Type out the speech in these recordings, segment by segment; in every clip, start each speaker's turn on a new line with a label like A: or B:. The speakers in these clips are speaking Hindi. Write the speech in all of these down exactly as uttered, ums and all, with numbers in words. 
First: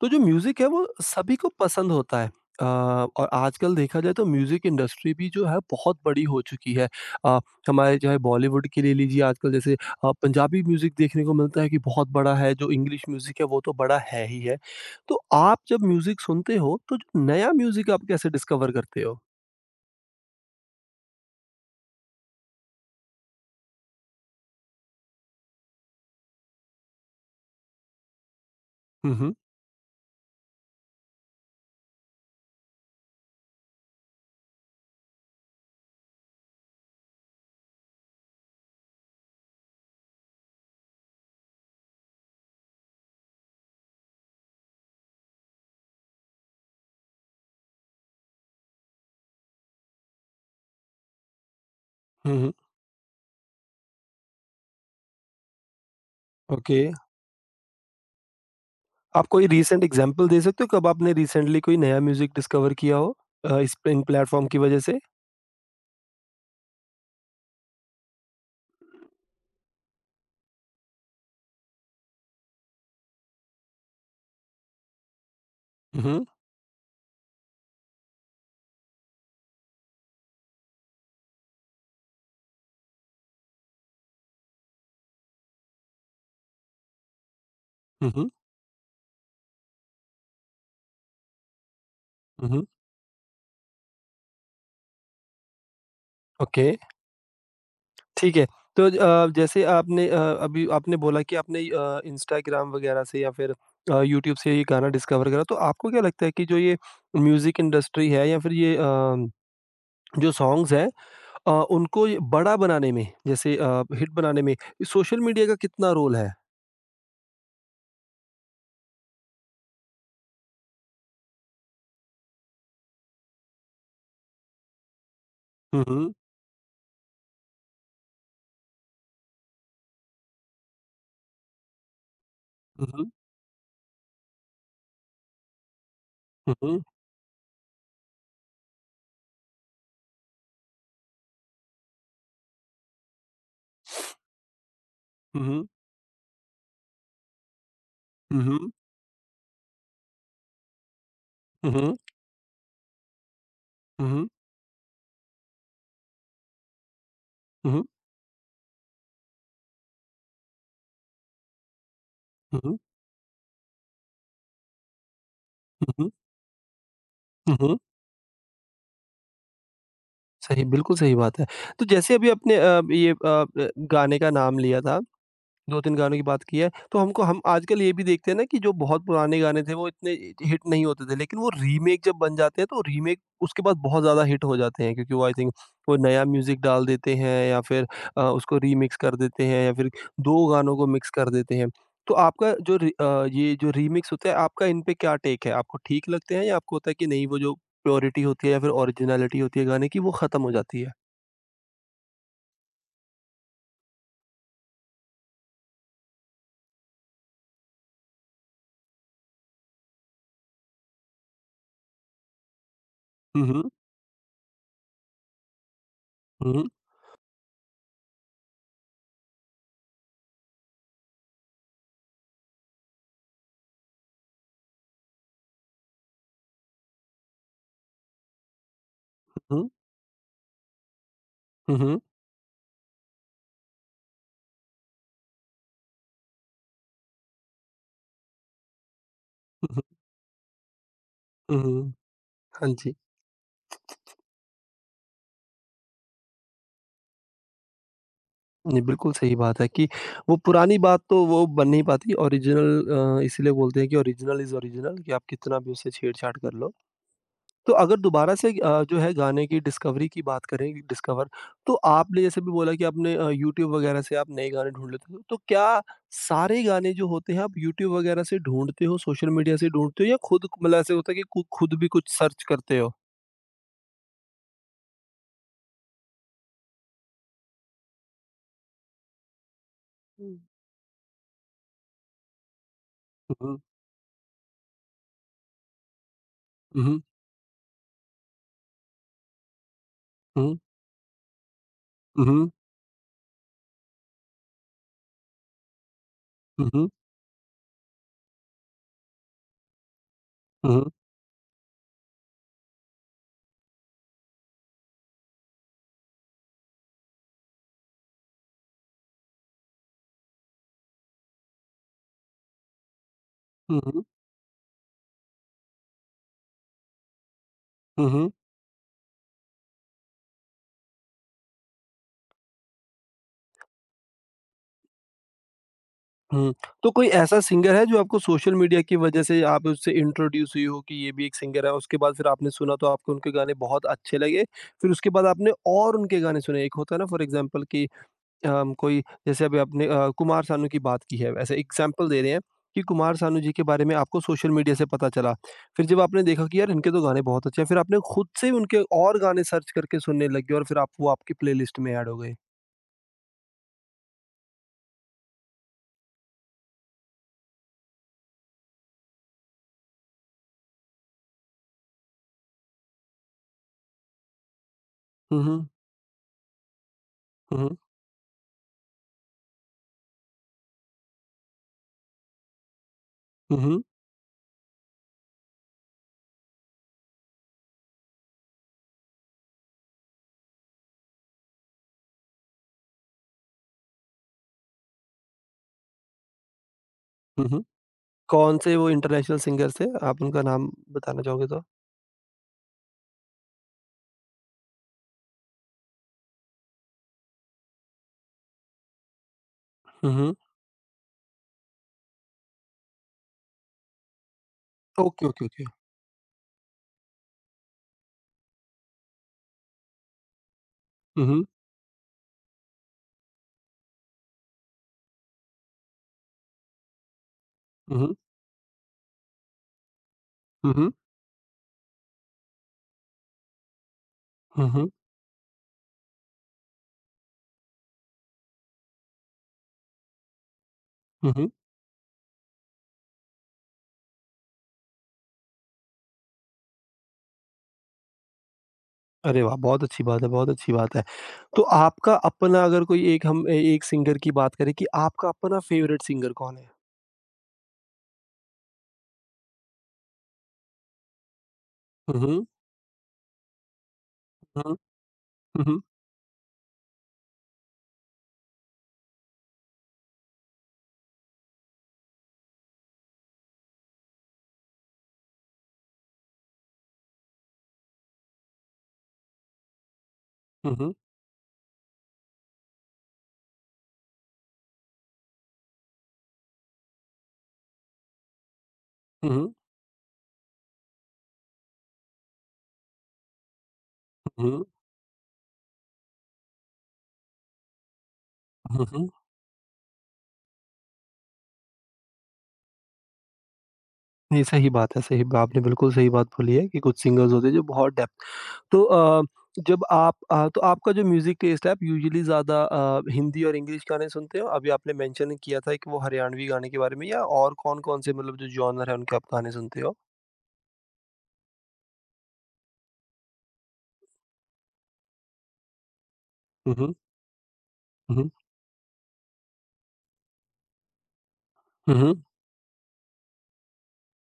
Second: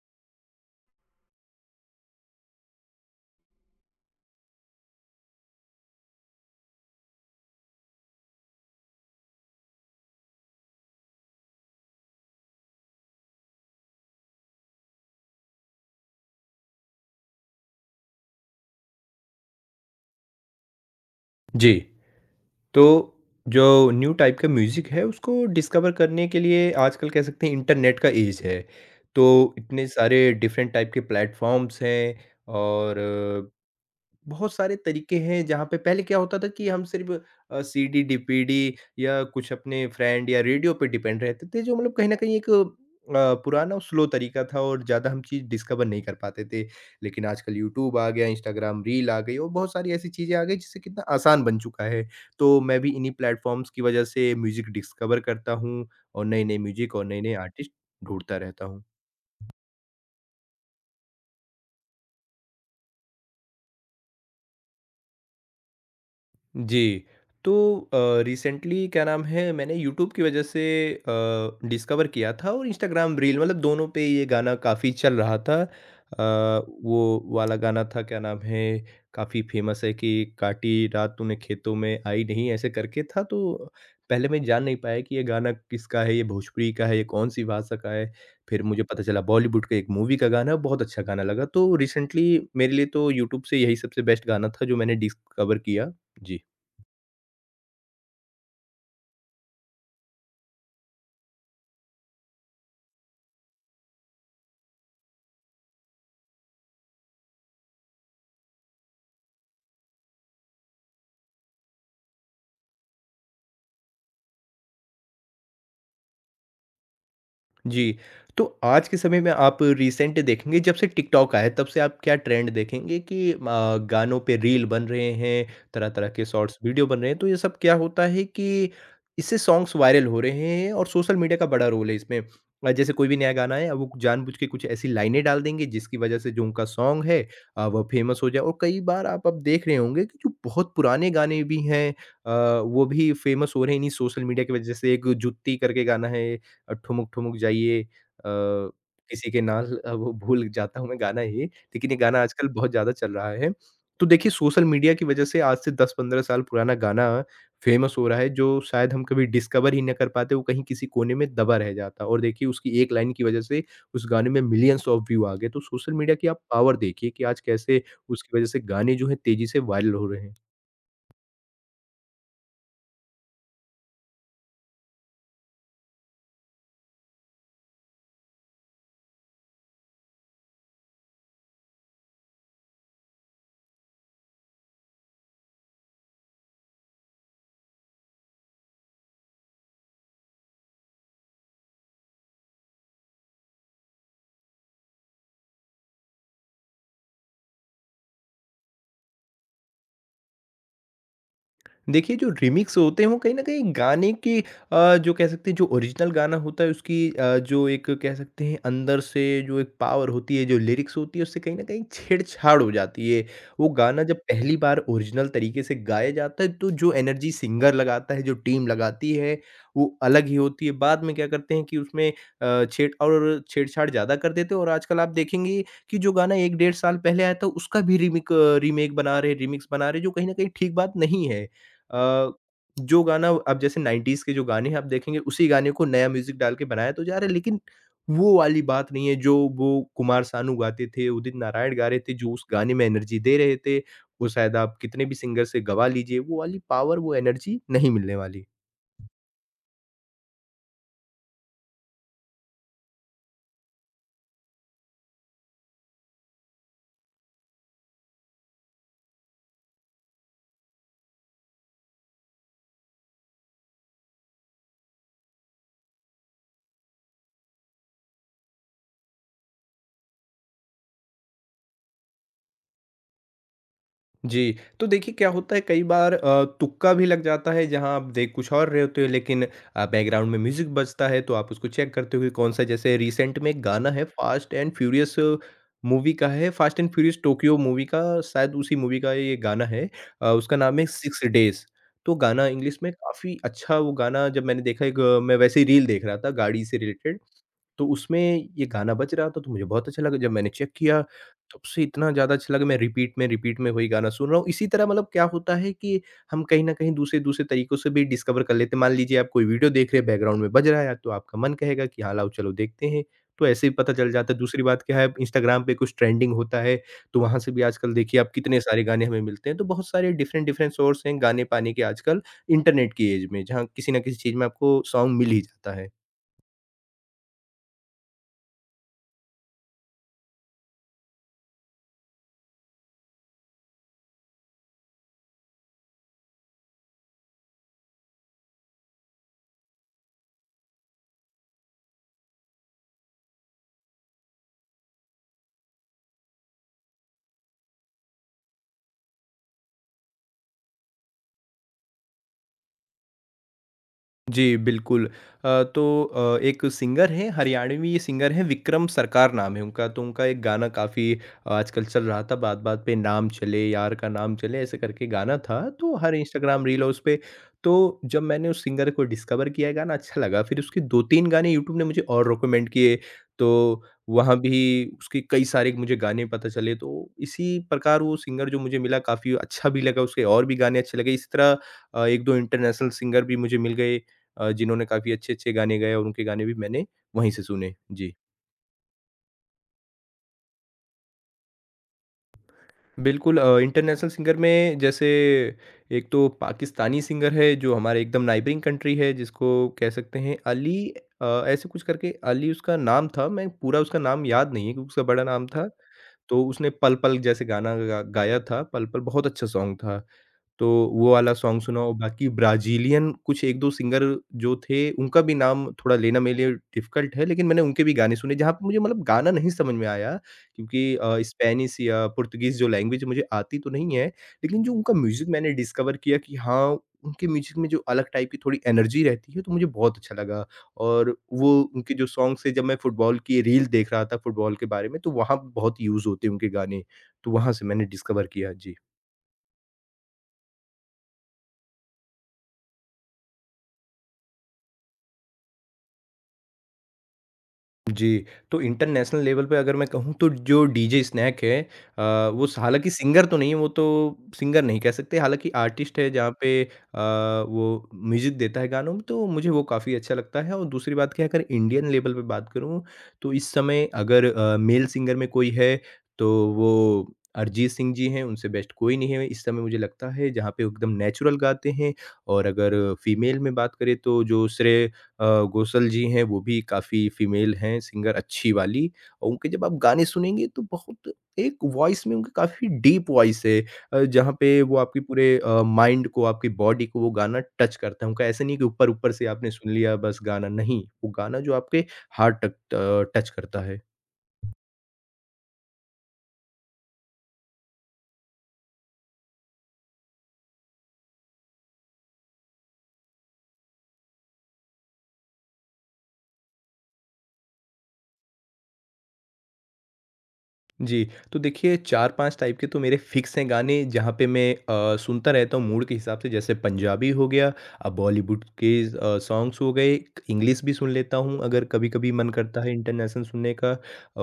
A: तो जो म्यूज़िक है वो सभी को पसंद होता है। अ, और आजकल देखा जाए तो म्यूज़िक इंडस्ट्री भी जो है बहुत बड़ी हो चुकी है। अ, हमारे चाहे बॉलीवुड की ले लीजिए आजकल जैसे अ, पंजाबी म्यूज़िक देखने को मिलता है कि बहुत बड़ा है, जो इंग्लिश म्यूज़िक है वो तो बड़ा है ही है। तो आप जब म्यूज़िक सुनते हो तो जो नया म्यूज़िक आप कैसे डिस्कवर करते हो?
B: जी, तो जो न्यू टाइप का म्यूज़िक है उसको डिस्कवर करने के लिए आजकल कह सकते हैं इंटरनेट का ऐज है।
A: हुँ, हुँ।
B: तो इतने सारे डिफरेंट टाइप के प्लेटफ़ॉर्म्स हैं और बहुत सारे तरीके हैं जहाँ पे पहले क्या होता था कि हम सिर्फ अ, सीडी, डीपीडी या कुछ अपने फ्रेंड या रेडियो पे डिपेंड रहते थे जो मतलब कहीं न कहीं एक अ, पुराना और स्लो तरीका था और ज़्यादा हम चीज़ डिस्कवर नहीं कर पाते थे। लेकिन आजकल यूट्यूब आ गया, इंस्टाग्राम रील आ गई और बहुत सारी ऐसी चीज़ें आ गई जिससे कितना आसान बन चुका है।
A: हुँ,
B: तो
A: हुँ।
B: मैं भी इन्हीं प्लेटफ़ॉर्म्स की वजह से म्यूज़िक डिस्कवर करता हूँ और नए-नए
A: ओके।
B: म्यूज़िक और नए-नए आर्टिस्ट ढूँढता रहता हूँ।
A: आप कोई रीसेंट एग्ज़ाम्पल दे सकते हो कब आपने रिसेंटली कोई नया म्यूज़िक डिस्कवर किया हो, अ, इस इन प्लेटफ़ॉर्म की वजह से?
B: जी। तो अ, रिसेंटली क्या नाम है मैंने यूट्यूब की वज़ह से अ, डिस्कवर किया था और इंस्टाग्राम रील मतलब दोनों पे ये गाना काफ़ी चल रहा था।
A: हुँ, हुँ।
B: अ, वो वाला गाना था क्या नाम है काफ़ी फ़ेमस है कि काटी रात तूने खेतों में आई नहीं ऐसे करके था। तो पहले मैं जान नहीं पाया कि ये गाना किसका है, ये भोजपुरी का है, ये कौन-सी भाषा का है।
A: हुँ, हुँ।
B: फिर मुझे पता चला बॉलीवुड का एक मूवी का गाना है, बहुत अच्छा गाना लगा। तो रिसेंटली
A: हुँ, हुँ।
B: मेरे लिए तो यूट्यूब से यही सबसे बेस्ट गाना था जो मैंने डिस्कवर किया। जी।
A: ओके। ठीक है। तो अ, जैसे आपने अ, अभी आपने बोला कि आपने अ, इंस्टाग्राम वगैरह से या फिर अ, यूट्यूब से ये गाना डिस्कवर करा, तो आपको क्या लगता है कि जो ये म्यूज़िक इंडस्ट्री है या फिर ये अ, जो सॉन्ग्स हैं, अ, उनको ये बड़ा बनाने में जैसे अ, हिट बनाने में सोशल मीडिया का कितना रोल है?
B: जी, तो आज के समय में आप रिसेंट देखेंगे जब से टिकटॉक आया है तब से आप क्या ट्रेंड देखेंगे कि अ, गानों पे रील बन रहे हैं,
A: हुँ,
B: तरह-तरह
A: हुँ।
B: के शॉर्ट्स वीडियो बन रहे हैं, तो ये सब क्या होता है कि इससे सॉन्ग्स वायरल हो रहे हैं और सोशल मीडिया का बड़ा रोल है इसमें। अ, जैसे कोई
A: हुँ,
B: भी नया गाना आया वो जानबूझ के कुछ ऐसी लाइनें डाल देंगे जिसकी वजह से जो उनका
A: हुँ।
B: सॉन्ग है अ, वो फेमस हो जाए और कई बार आप अब देख रहे होंगे कि जो बहुत पुराने गाने भी हैं अ, वो भी फेमस हो रहे हैं इन्हीं सोशल मीडिया की वजह से। एक
A: हुँ,
B: जुत्ती
A: हुँ।
B: करके गाना है, अ, ठुमुक-ठुमुक जाइए अ,
A: हुँ, हुँ।
B: किसी के नाल, अ, वो भूल जाता हूँ मैं गाना ये,
A: हुँ,
B: लेकिन ये
A: हुँ।
B: गाना आजकल बहुत ज़्यादा चल रहा है। तो
A: हुँ, हुँ।
B: देखिए सोशल मीडिया की वजह से आज से दस पंद्रह साल पुराना गाना
A: हुँ, हुँ।
B: फ़ेमस हो रहा है जो शायद हम कभी डिस्कवर ही ना कर पाते, वो कहीं किसी कोने में दबा रह जाता और देखिए उसकी एक लाइन की वजह से उस गाने में मिलियंस ऑफ व्यू आ गए। तो सोशल
A: हुँ,
B: मीडिया की आप पावर देखिए कि आज
A: हुँ, हुँ।
B: कैसे उसकी वजह से गाने जो हैं तेज़ी से वायरल हो रहे हैं।
A: सही, बिल्कुल सही बात है। तो जैसे अभी आपने अ, ये अ, गाने का नाम लिया था, दो तीन गानों की बात की है, तो हमको हम आजकल ये भी देखते हैं ना कि जो बहुत पुराने गाने थे वो इतने हिट नहीं होते थे, लेकिन वो रीमेक जब बन जाते हैं तो रीमेक उसके बाद बहुत ज़्यादा हिट हो जाते हैं क्योंकि वो आई थिंक वो नया म्यूज़िक डाल देते हैं या फिर अ, उसको रीमिक्स कर देते हैं या फिर दो गानों को मिक्स कर देते हैं। तो आपका जो रि अ, ये जो रीमिक्स होता है आपका इन पे क्या टेक है? आपको ठीक लगते हैं या आपको होता है कि नहीं वो जो प्योरिटी होती है या फिर ओरिजिनैलिटी होती है गाने की वो ख़त्म हो जाती है?
B: देखिए जो रिमिक्स होते हैं वो कहीं न कहीं गाने की, अ, जो कह सकते हैं जो ओरिजिनल गाना होता है उसकी, अ, जो एक कह सकते हैं अंदर से जो एक पावर होती है, जो लिरिक्स होती है उससे कहीं न कहीं छेड़छाड़ हो जाती है।
A: हुँ,
B: वो
A: हुँ।
B: गाना जब पहली बार ओरिजिनल तरीके से गाया जाता है
A: हुँ, हुँ,
B: तो जो एनर्जी सिंगर लगाता है, जो टीम लगाती है वो अलग ही होती है। बाद में क्या करते हैं कि उसमें अ, छेड़ और छेड़छाड़ ज़्यादा कर देते हैं और आजकल आप देखेंगे कि जो गाना एक डेढ़ साल पहले आया था उसका भी रीमिक रीमेक बना रहे हैं, रिमिक्स
A: हुँ,
B: बना रहे हैं जो कहीं न कहीं ठीक बात नहीं है।
A: हुँ, हुँ,
B: अ, जो गाना अब जैसे नाइंटीज़ के जो गाने हैं आप देखेंगे उसी गाने को नया म्यूज़िक डाल के बनाया तो जा रहा है लेकिन वो वाली बात नहीं है जो
A: हुँ,
B: वो
A: हुँ,
B: कुमार सानू गाते थे, उदित
A: हुँ,
B: नारायण गा
A: हुँ।
B: रहे थे, जो उस
A: हाँ
B: गाने में
A: जी।
B: एनर्जी दे रहे थे, वो शायद आप कितने भी सिंगर से गवा लीजिए, वो वाली पावर, वो एनर्जी नहीं मिलने वाली।
A: जी, बिल्कुल सही बात है कि वो पुरानी बात तो वो बन नहीं पाती ओरिजिनल, अ, इसीलिए बोलते हैं कि ओरिजिनल इज़ ओरिजिनल कि आप कितना भी उससे छेड़-छाड़ कर लो। तो अगर दोबारा से अ, जो है गाने की डिस्कवरी की बात करें डिस्कवर, तो आपने जैसे भी बोला कि आपने अ, यूट्यूब वगैरह से आप नए गाने ढूँढ लेते हो। तो क्या सारे गाने जो होते हैं आप यूट्यूब वगैरह से ढूँढते हो, सोशल मीडिया से ढूँढते हो या खुद मतलब ऐसे होता है कि कु खुद भी कुछ सर्च करते हो?
B: जी, तो देखिए क्या होता है कई बार अ, तुक्का भी लग जाता है जहाँ आप देख कुछ और रहे होते हो लेकिन अ, बैकग्राउंड में
A: हुँ।
B: म्यूज़िक बजता है तो आप उसको चेक करते हो कि कौन-सा, जैसे
A: हुँ,
B: रिसेंट में
A: हुँ,
B: एक गाना है फ़ास्ट एंड फ्यूरियस मूवी का है, fast and
A: hmm,
B: furious Tokyo movie का शायद उसी मूवी का ये गाना है, अ, उसका
A: हुँ,
B: नाम है सिक्स डेज़। तो गाना
A: हुँ,
B: इंग्लिश में काफ़ी अच्छा, वो गाना जब मैंने देखा एक, अ, मैं वैसे ही रील देख रहा था गाड़ी
A: हुँ,
B: से
A: हुँ,
B: रिलेटेड तो उसमें ये गाना बज रहा था तो मुझे बहुत अच्छा लगा जब मैंने चेक
A: हुँ,
B: किया, तब से इतना ज़्यादा अच्छा लगा मैं रिपीट में रिपीट में वही गाना सुन रहा हूँ। इसी तरह मतलब क्या होता है कि हम कहीं न कहीं दूसरे-दूसरे तरीकों से भी डिस्कवर कर लेते हैं। मान लीजिए आप कोई वीडियो देख रहे हैं बैकग्राउंड में बज रहा है तो आपका मन कहेगा कि हाँ, लाओ चलो देखते हैं, तो ऐसे ही पता
A: हुँ,
B: चल जाता है। दूसरी बात क्या है, इंस्टाग्राम पे कुछ ट्रेंडिंग होता है तो वहाँ से भी आजकल
A: हुँ,
B: देखिए आप
A: हुँ।
B: कितने सारे गाने हमें मिलते हैं। तो बहुत सारे डिफरेंट-डिफरेंट सोर्स हैं गाने पाने के आजकल इंटरनेट की ऐज में, जहाँ किसी न किसी चीज़ में आपको सॉन्ग मिल ही जाता है।
A: हुँ। तो कोई ऐसा सिंगर है जो आपको सोशल मीडिया की वजह से आप उससे इंट्रोड्यूस हुई हो कि ये भी एक सिंगर है, उसके बाद फिर आपने सुना तो आपको उनके गाने बहुत अच्छे लगे, फिर उसके बाद आपने और उनके गाने सुने? एक होता है ना फॉर एग्ज़ाम्पल कि अम, कोई, जैसे अभी आपने अ, कुमार सानू की बात की है, वैसे एग्ज़ाम्पल दे रहे हैं कि कुमार सानू जी के बारे में आपको सोशल मीडिया से पता चला। फिर जब आपने देखा कि यार इनके तो गाने बहुत अच्छे हैं, फिर आपने खुद से उनके और गाने सर्च करके सुनने लग गए और फिर आप वो आपकी प्लेलिस्ट में ऐड हो गए।
B: जी, बिल्कुल। अ, तो अ, एक सिंगर हैं, हरियाणवी सिंगर हैं, विक्रम सरकार नाम है उनका। तो उनका एक गाना काफ़ी आजकल चल रहा था, बात-बात पे नाम चले, यार का नाम चले, ऐसे करके गाना
A: हुँ,
B: था।
A: हुँ।
B: तो हर इंस्टाग्राम रील और उस पे,
A: हुँ,
B: तो
A: हुँ।
B: जब मैंने उस सिंगर को डिस्कवर किया, गाना अच्छा लगा, फिर उसके दो तीन गाने यूट्यूब ने मुझे और रिकमेंड किए।
A: हुँ,
B: तो
A: हुँ।
B: वहाँ भी उसके कई सारे मुझे गाने पता चले। तो इसी प्रकार वो सिंगर जो मुझे मिला, काफ़ी अच्छा भी लगा, उसके और भी गाने अच्छे लगे। इसी तरह अ, एक दो इंटरनेशनल सिंगर भी मुझे मिल गए। अ, जिन्होंने काफ़ी अच्छे-अच्छे गाने गाए और उनके गाने भी मैंने वहीं से
A: हुँ, हुँ।
B: सुने। जी।
A: कौन से वो इंटरनेशनल सिंगर थे? आप उनका नाम बताना चाहोगे तो?
B: बिल्कुल। अ, इंटरनेशनल सिंगर में जैसे एक तो पाकिस्तानी सिंगर है जो हमारे एकदम नेइबरिंग कंट्री है जिसको कह
A: हुँ,
B: सकते
A: हुँ।
B: हैं अली, अ, ऐसे कुछ करके अली उसका नाम था, मैं पूरा उसका नाम याद नहीं है क्योंकि उसका बड़ा
A: ओके, ओके,
B: नाम
A: ओके।
B: था। तो उसने पल-पल जैसे गाना गा गाया था, पल-पल बहुत अच्छा सॉन्ग था। तो वो
A: हुँ,
B: वाला
A: हुँ।
B: सॉन्ग सुना और बाकी ब्राज़ीलियन कुछ एक दो सिंगर जो थे, उनका भी नाम थोड़ा लेना मेरे लिए डिफ़िकल्ट है, लेकिन मैंने उनके भी
A: हुँ, हुँ।
B: गाने सुने, जहाँ पे मुझे मतलब गाना नहीं समझ में आया
A: हुँ, हुँ।
B: क्योंकि अ, स्पेनिश या पुर्तगीज़ जो लैंग्वेज मुझे आती तो नहीं है, लेकिन
A: हुँ,
B: जो
A: हुँ।
B: उनका म्यूज़िक मैंने डिस्कवर किया कि हाँ, उनके म्यूज़िक में जो अलग टाइप की थोड़ी एनर्जी रहती है, तो मुझे बहुत अच्छा लगा और
A: हुँ, हुँ।
B: वो उनके जो सॉन्ग्स हैं, जब मैं फुटबॉल की रील देख रहा था फुटबॉल के बारे में, तो वहाँ बहुत यूज़ होते हैं उनके गाने, तो वहाँ से मैंने डिस्कवर किया। जी।
A: अरे वाह! बहुत अच्छी बात है, बहुत अच्छी बात है। तो आपका अपना अगर कोई एक हम ए एक सिंगर की बात करें कि आपका अपना फ़ेवरेट सिंगर कौन है?
B: जी, तो इंटरनेशनल लेवल पे अगर मैं कहूँ तो जो डीजे स्नैक है,
A: हुँ,
B: अ, वो
A: हुँ।
B: स हालाँकि सिंगर तो नहीं है, वो तो सिंगर
A: हुँ,
B: नहीं कह सकते, हालाँकि
A: हुँ।
B: आर्टिस्ट है जहाँ पे अ, वो म्यूज़िक देता है गानों में, तो मुझे वो काफ़ी अच्छा लगता है और दूसरी बात क्या है अगर इंडियन लेवल पे बात करूँ, तो इस समय अगर अ, मेल सिंगर में कोई है, तो वो अरिजीत सिंह जी हैं, उनसे बेस्ट कोई नहीं है इस समय मुझे लगता है, जहाँ पे वो
A: हुँ,
B: एकदम
A: हुँ।
B: नेचुरल गाते हैं और अगर फीमेल में बात करें तो जो श्रेय अ, घोषल जी हैं, वो भी काफ़ी फीमेल हैं सिंगर अच्छी वाली और
A: हुँ,
B: उनके
A: हुँ।
B: जब आप गाने सुनेंगे तो बहुत एक वॉइस में उनकी काफ़ी डीप वॉइस है, अ, जहाँ
A: हुँ,
B: पे
A: हुँ।
B: वो आपके पूरे अ, माइंड को, आपकी बॉडी को वो गाना टच करता है। उनका ऐसा नहीं है कि
A: हुँ, हुँ।
B: ऊपर-ऊपर से आपने सुन लिया बस गाना, नहीं, वो गाना जो आपके हार्ट टक अ, टच करता है।
A: नहीं, सही बात है, सही आपने बिल्कुल सही बात बोली है कि कुछ सिंगर्स होते हैं जो बहुत डेप्थ। तो अ, जब आप अ, तो आपका जो म्यूज़िक टेस्ट है आप यूजुअली ज़्यादा अ, हिंदी और इंग्लिश गाने सुनते हो? अभी आपने मेंशन किया था कि वो हरियाणवी गाने के बारे में या और कौन-कौन से मतलब जो जॉनर है उनके आप गाने सुनते हो?
B: जी, तो देखिए चार पाँच टाइप के तो मेरे फ़िक्स हैं गाने जहाँ पे मैं अ, सुनता रहता हूँ मूड के हिसाब से, जैसे
A: हुँ, हुँ।
B: पंजाबी हो गया, अब
A: हुँ, हुँ।
B: बॉलीवुड के अ, सॉन्ग्स हो गए, इंग्लिश भी सुन लेता हूँ अगर
A: हुँ,
B: कभी-कभी
A: हुँ।
B: मन करता है इंटरनेशनल सुनने का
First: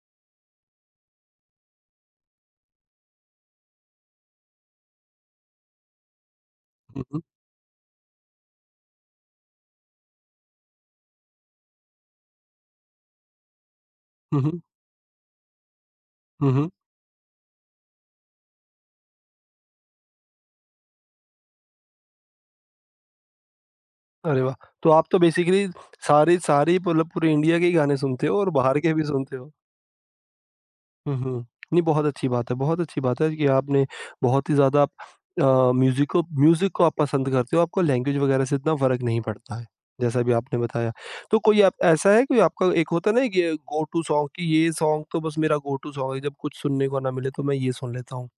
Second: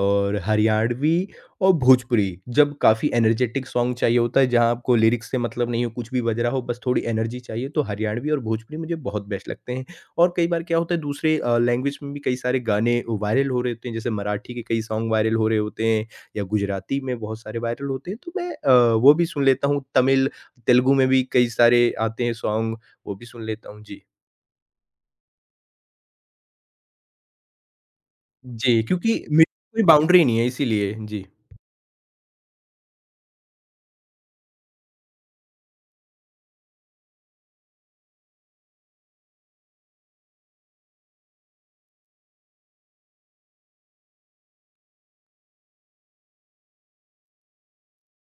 B: और हरियाणवी और भोजपुरी। जब काफ़ी एनर्जेटिक सॉन्ग चाहिए होता है जहाँ आपको लिरिक्स से मतलब नहीं हो, कुछ भी बज रहा हो बस थोड़ी
A: हुँ, हुँ।
B: एनर्जी चाहिए तो हरियाणवी और भोजपुरी मुझे बहुत बेस्ट लगते हैं। और कई बार क्या होता है दूसरे अ, लैंग्वेज में भी कई सारे गाने वायरल हो रहे होते हैं जैसे
A: हुँ,
B: मराठी के
A: हुँ।
B: कई सॉन्ग वायरल हो रहे होते हैं। या
A: हुँ, हुँ।
B: गुजराती में बहुत सारे वायरल होते हैं, तो मैं अ, वो भी सुन लेता हूँ, तमिल, तेलुगु में भी कई सारे आते हैं सॉन्ग, वो भी सुन लेता हूँ। जी।
A: अरे वाह! तो आप तो बेसिकली सारे सारे मतलब पूरे इंडिया के ही गाने सुनते हो और बाहर
B: जी,
A: के भी
B: क्योंकि
A: सुनते
B: मेरी
A: हो।
B: कोई बाउंड्री नहीं है इसीलिए।
A: हुँ,
B: जी।
A: हुँ। नहीं बहुत अच्छी बात है, बहुत अच्छी बात है कि आपने बहुत ही ज़्यादा आप अ, म्यूज़िक को म्यूज़िक को आप पसंद करते हो, आपको लैंग्वेज वगैरह से इतना फ़र्क नहीं पड़ता है, जैसा भी आपने बताया। तो कोई आप ऐसा है कोई आपका एक होता है ना कि गो टू सॉन्ग कि ये सॉन्ग तो बस मेरा गो टू सॉन्ग है, जब कुछ सुनने को ना मिले तो मैं ये सुन लेता हूँ?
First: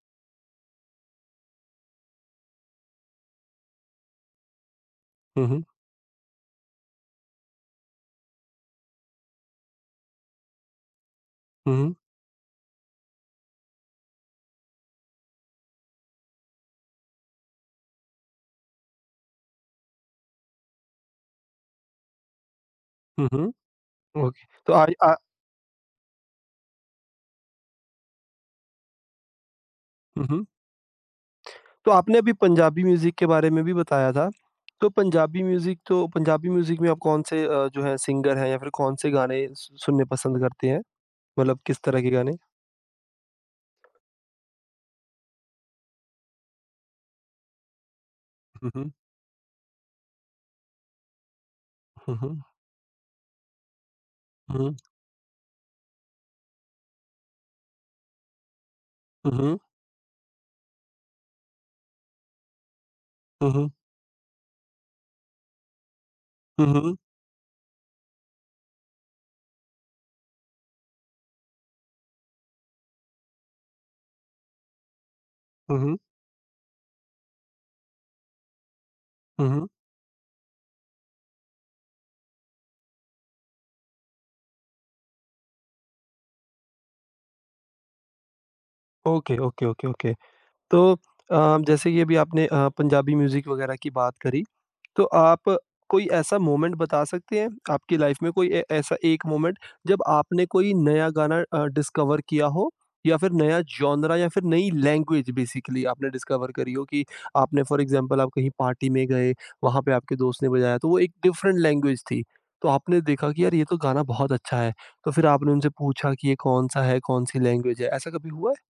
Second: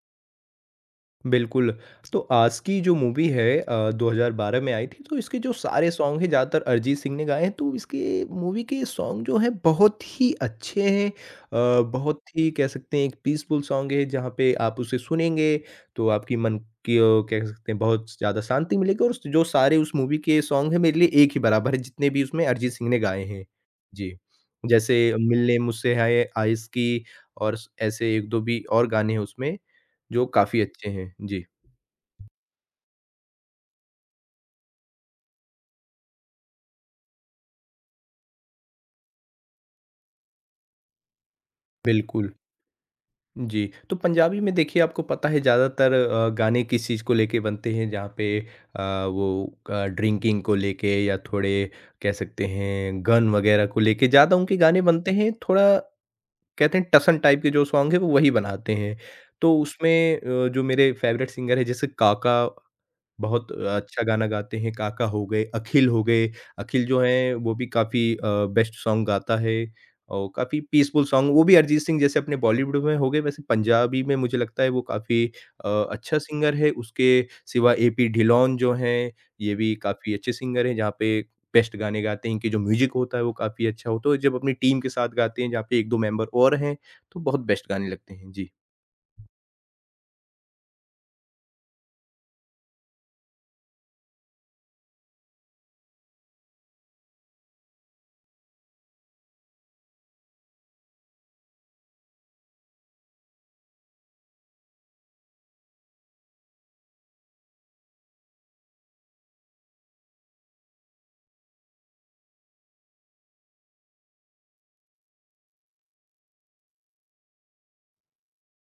B: बिल्कुल, तो आस की जो मूवी है अ, दो हज़ार बारह में आई थी तो इसके
A: हुँ,
B: जो
A: हुँ।
B: सारे सॉन्ग हैं ज़्यादातर अरिजीत सिंह ने गाए हैं तो इसके मूवी के सॉन्ग जो हैं बहुत ही अच्छे हैं।
A: हुँ,
B: अ,
A: हुँ।
B: बहुत ही कह सकते हैं एक पीसफुल सॉन्ग है जहाँ पे आप उसे सुनेंगे तो आपकी मन की ओ कह सकते हैं बहुत ज़्यादा शांति मिलेगी और उस- जो सारे उस मूवी के सॉन्ग हैं मेरे लिए एक ही बराबर है जितने भी उसमें अरिजीत सिंह ने गाए
A: हुँ,
B: हैं।
A: हुँ।
B: जी,
A: ओके। तो आज
B: जैसे
A: अ,
B: मिलने मुझसे है आइस की और ऐसे एक दो भी और गाने हैं उसमें जो
A: हुँ, हुँ।
B: काफ़ी अच्छे हैं। जी,
A: तो आपने अभी पंजाबी म्यूज़िक के बारे में भी बताया था, तो पंजाबी म्यूज़िक तो पंजाबी म्यूज़िक में आप कौन से अ, जो है सिंगर हैं या फिर कौन से गाने सु सुनने पसंद करते हैं? मतलब किस तरह के
B: बिल्कुल।
A: गाने?
B: जी, तो पंजाबी में देखिए आपको पता है ज़्यादातर अ, गाने किस चीज़ को लेके बनते हैं जहाँ पे
A: हुँ, हुँ।
B: अ, वो अ, ड्रिंकिंग को लेके या थोड़े कह
A: हुँ, हुँ।
B: सकते हैं गन वग़ैरह को लेके ज़्यादा उनके
A: हुँ,
B: गाने बनते हैं। थोड़ा कहते हैं टसन टाइप के जो सॉन्ग हैं वो वही बनाते हैं।
A: हुँ,
B: तो
A: हुँ,
B: उसमें अ, जो मेरे फ़ेवरेट सिंगर हैं जैसे काका बहुत
A: हुँ, हुँ,
B: अच्छा गाना गाते हैं, काका हो गए, अखिल हो गए।
A: हुँ,
B: अखिल
A: हुँ,
B: जो हैं वो भी काफ़ी अ, बेस्ट सॉन्ग गाता है और काफ़ी पीसफुल सॉन्ग वो भी अरिजीत सिंह जैसे अपने बॉलीवुड में हो गए, वैसे पंजाबी में मुझे लगता है वो काफ़ी अ,
A: हुँ,
B: अच्छा सिंगर है। उसके सिवा एपी ढिलोन जो हैं,
A: हुँ,
B: ये
A: हुँ।
B: भी काफ़ी अच्छे सिंगर हैं, जहाँ पे बेस्ट गाने गाते हैं। इनके जो म्यूज़िक होता है वो काफ़ी अच्छा होता है और जब अपनी टीम के साथ गाते हैं, जहाँ पे एक दो मेंबर और हैं, तो बहुत बेस्ट गाने लगते हैं। जी।
A: Okay, okay, okay, okay. तो अ, जैसे कि अभी आपने अ, पंजाबी म्यूज़िक वगैरह की बात करी। तो आप कोई ऐसा मोमेंट बता सकते हैं आपकी लाइफ में कोई ए- ऐसा एक मोमेंट जब आपने कोई नया गाना डिस्कवर किया हो या फिर नया जॉनरा या फिर नई लैंग्वेज बेसिकली आपने डिस्कवर करी हो कि आपने फॉर एग्जांपल आप कहीं पार्टी में गए, वहां पे आपके दोस्त ने बजाया तो वो एक डिफरेंट लैंग्वेज थी, तो आपने देखा कि यार ये तो गाना बहुत अच्छा है, तो फिर आपने उनसे पूछा कि ये कौन सा है, कौन सी लैंग्वेज है, ऐसा कभी हुआ है?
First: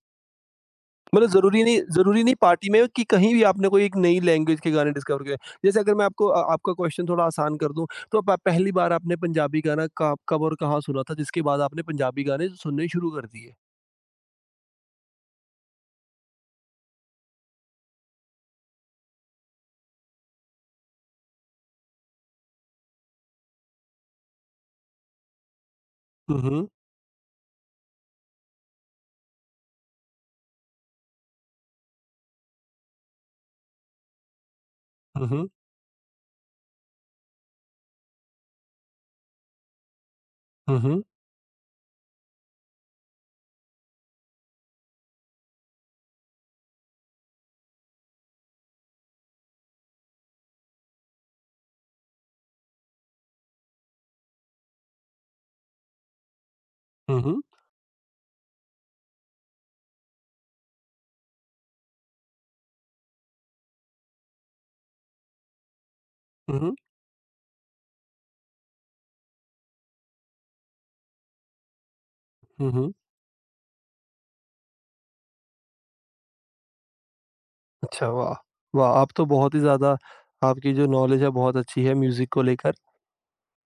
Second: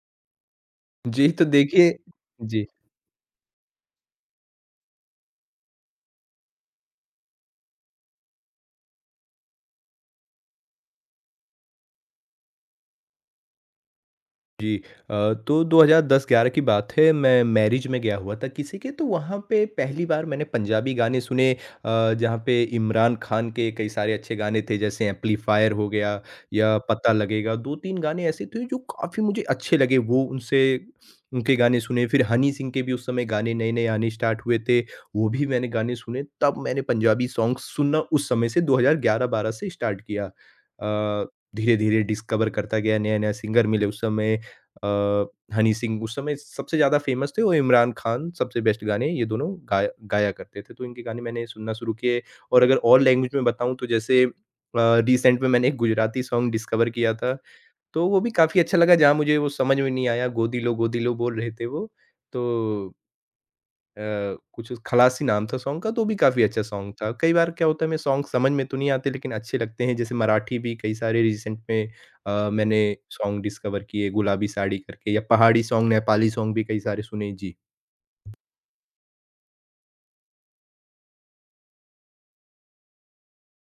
A: मतलब
B: जी, तो
A: ज़रूरी नहीं,
B: देखिए
A: ज़रूरी नहीं
B: जी।
A: पार्टी में कि कहीं भी आपने कोई एक नई लैंग्वेज के गाने डिस्कवर किए। जैसे अगर मैं आपको अ, आपका क्वेश्चन थोड़ा आसान कर दूँ, तो प पहली बार आपने पंजाबी गाना क कब और कहाँ सुना था, जिसके बाद आपने पंजाबी गाने सुनने शुरू कर दिए?
B: जी अ, तो दो हज़ार दस-ग्यारह की बात है, मैं मैरिज में गया हुआ था किसी के, तो वहाँ पे पहली बार मैंने पंजाबी गाने सुने। अ, जहाँ पे इमरान खान के कई सारे अच्छे गाने थे, जैसे एम्पलीफायर हो गया
A: हुँ, हुँ।
B: या पता लगेगा दो तीन गाने ऐसे थे जो काफ़ी मुझे अच्छे लगे, वो उनसे उनके गाने सुने। फिर हनी सिंह के भी उस समय गाने नए नए आने स्टार्ट हुए थे, वो
A: हुँ,
B: भी
A: हुँ।
B: मैंने गाने सुने। तब मैंने पंजाबी सॉन्ग सुनना उस समय से दो हज़ार ग्यारह-बारह से स्टार्ट किया।
A: हुँ, हुँ।
B: अ, धीरे धीरे डिस्कवर करता गया, नया नया सिंगर मिले उस समय। अ, हनी सिंह उस समय सबसे ज़्यादा फ़ेमस थे और इमरान खान सबसे बेस्ट गाने ये दोनों गाया गाया करते थे, तो इनके गाने मैंने सुनना शुरू किए। और अगर और लैंग्वेज में बताऊँ तो जैसे अ, रिसेंट में मैंने एक गुजराती सॉन्ग डिस्कवर किया
A: हुँ,
B: था,
A: हुँ।
B: तो वो भी काफ़ी अच्छा लगा। जहाँ मुझे वो समझ में नहीं आया, गोदी लो गोदी लो बोल रहे थे वो, तो अ, कुछ खलासी नाम था सॉन्ग का, तो भी काफ़ी
A: हुँ,
B: अच्छा
A: हुँ।
B: सॉन्ग था। कई बार क्या होता है हमें सॉन्ग समझ में तो नहीं आते लेकिन अच्छे लगते हैं, जैसे मराठी भी कई सारे रिसेंट में अ,
A: हुँ,
B: मैंने
A: हुँ।
B: सॉन्ग डिस्कवर किए, गुलाबी साड़ी करके या पहाड़ी सॉन्ग, नेपाली सॉन्ग भी कई सारे सुने। जी।
A: अच्छा, वाह! वाह! आप तो बहुत ही ज़्यादा आपकी जो नॉलेज है बहुत अच्छी है म्यूज़िक को लेकर।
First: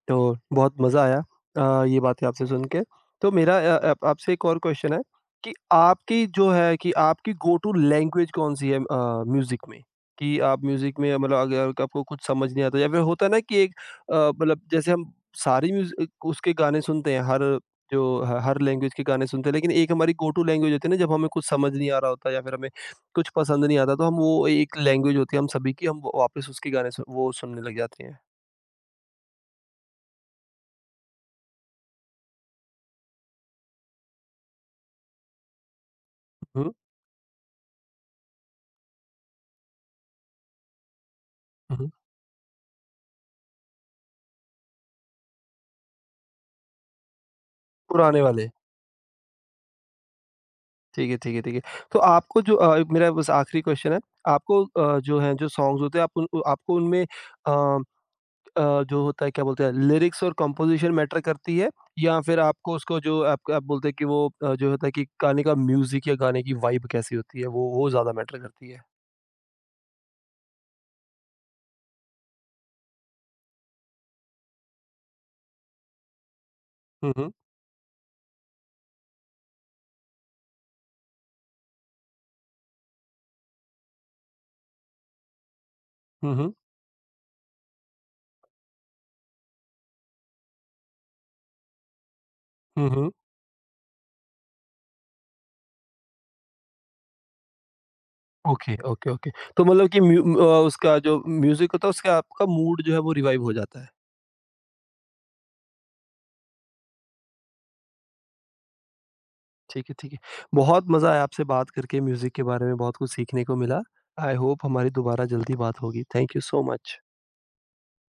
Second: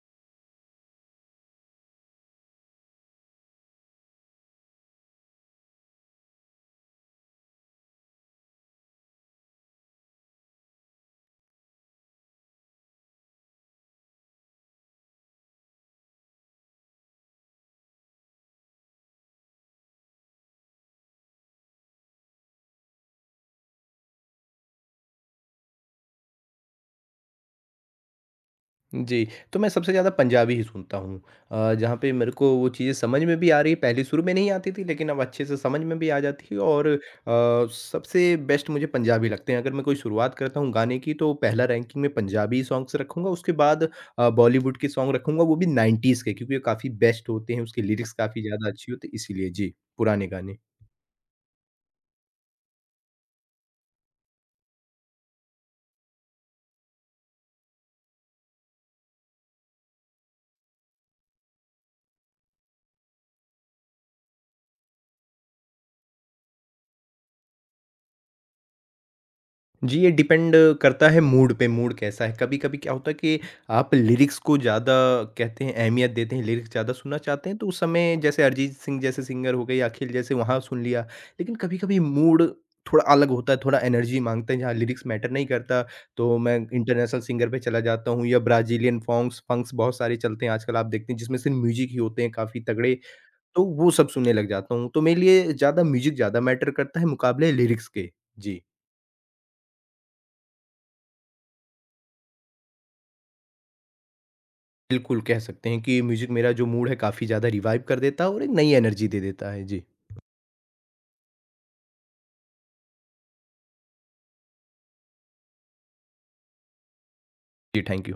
A: तो बहुत मज़ा आया अ, ये बातें आपसे सुन के। तो मेरा अ, आप आपसे एक और क्वेश्चन है कि आपकी जो है कि आपकी गो टू लैंग्वेज कौन-सी है अ, म्यूज़िक में? कि आप म्यूज़िक में मतलब अगर आपको कुछ समझ नहीं आता या फिर होता है ना कि एक अ, मतलब जैसे हम सारी म्यूज़िक उसके गाने सुनते हैं, हर जो ह हर लैंग्वेज के गाने सुनते हैं, लेकिन एक हमारी गो टू लैंग्वेज होती है ना जब हमें कुछ समझ नहीं आ रहा होता या फिर हमें कुछ पसंद नहीं आता, तो हम वो एक लैंग्वेज होती है हम सभी की, हम वापस उसके गाने सु वो सुनने लग जाते हैं।
B: जी, तो मैं सबसे ज़्यादा पंजाबी ही सुनता हूँ। अ, जहाँ पे मेरे को वो चीज़ें समझ में भी आ रही है, पहले शुरू में नहीं आती थी लेकिन अब अच्छे से समझ में भी आ जाती है।
A: हुँ,
B: और अ, सबसे बेस्ट मुझे पंजाबी लगते हैं। अगर मैं कोई शुरुआत करता हूँ गाने की तो पहला
A: हुँ,
B: रैंकिंग में पंजाबी सॉन्ग्स रखूँगा, उसके बाद अ, बॉलीवुड के सॉन्ग रखूँगा वो भी नाइंटीज़ के, क्योंकि ये काफ़ी बेस्ट होते हैं, उसके लिरिक्स
A: पुराने
B: काफ़ी
A: वाले।
B: ज़्यादा अच्छी होती है इसीलिए। जी, पुराने गाने।
A: ठीक है, ठीक है, ठीक है। तो आपको जो अ, मेरा बस आखिरी क्वेश्चन है। आपको अ, जो है जो सॉन्ग्स होते हैं आप उन उ आपको उनमें अ अ, जो होता है क्या बोलते हैं लिरिक्स और कंपोज़िशन मैटर करती है या फिर आपको उसको जो आप आप बोलते हैं कि वो अ, जो होता है कि गाने का म्यूज़िक या गाने की वाइब कैसी होती है वो वो ज़्यादा मैटर करती है?
B: जी, ये डिपेंड करता है मूड पे, मूड कैसा है। कभी-कभी क्या होता है कि आप लिरिक्स को ज़्यादा कहते हैं अहमियत देते हैं, लिरिक्स ज़्यादा
A: हुँ,
B: सुनना
A: हुँ।
B: चाहते हैं, तो उस समय जैसे अरिजीत सिंह जैसे सिंगर हो गए या अखिल जैसे वहाँ सुन लिया। लेकिन कभी-कभी मूड थोड़ा अलग होता है, थोड़ा एनर्जी माँगते हैं, जहाँ लिरिक्स मैटर नहीं करता,
A: हुँ,
B: तो
A: हुँ।
B: मैं इंटरनेशनल सिंगर पे चला जाता हूँ या ब्राज़ीलियन फ़ोंक्स फंक्स बहुत सारे चलते हैं आजकल आप देखते हैं, जिसमें सिर्फ़ म्यूज़िक ही होते हैं काफ़ी
A: हुँ,
B: तगड़े,
A: हुँ।
B: तो वो सब सुनने लग जाता हूँ। तो मेरे लिए ज़्यादा म्यूज़िक ज़्यादा मैटर करता है मुकाबले लिरिक्स के। जी।
A: Okay, okay, okay. तो मतलब कि म्यू अ, उसका जो म्यूज़िक होता है उसका आपका मूड जो है वो रिवाइव हो जाता है।
B: बिल्कुल, कह सकते हैं कि म्यूज़िक मेरा जो मूड है काफ़ी ज़्यादा रिवाइव कर देता है और एक नई एनर्जी दे देता है। जी।
A: ठीक है, ठीक है। बहुत मज़ा आया आपसे बात करके, म्यूज़िक के बारे में बहुत कुछ सीखने को मिला। आई होप हमारी दोबारा जल्दी बात होगी। Thank you so much.
B: जी, थैंक यू।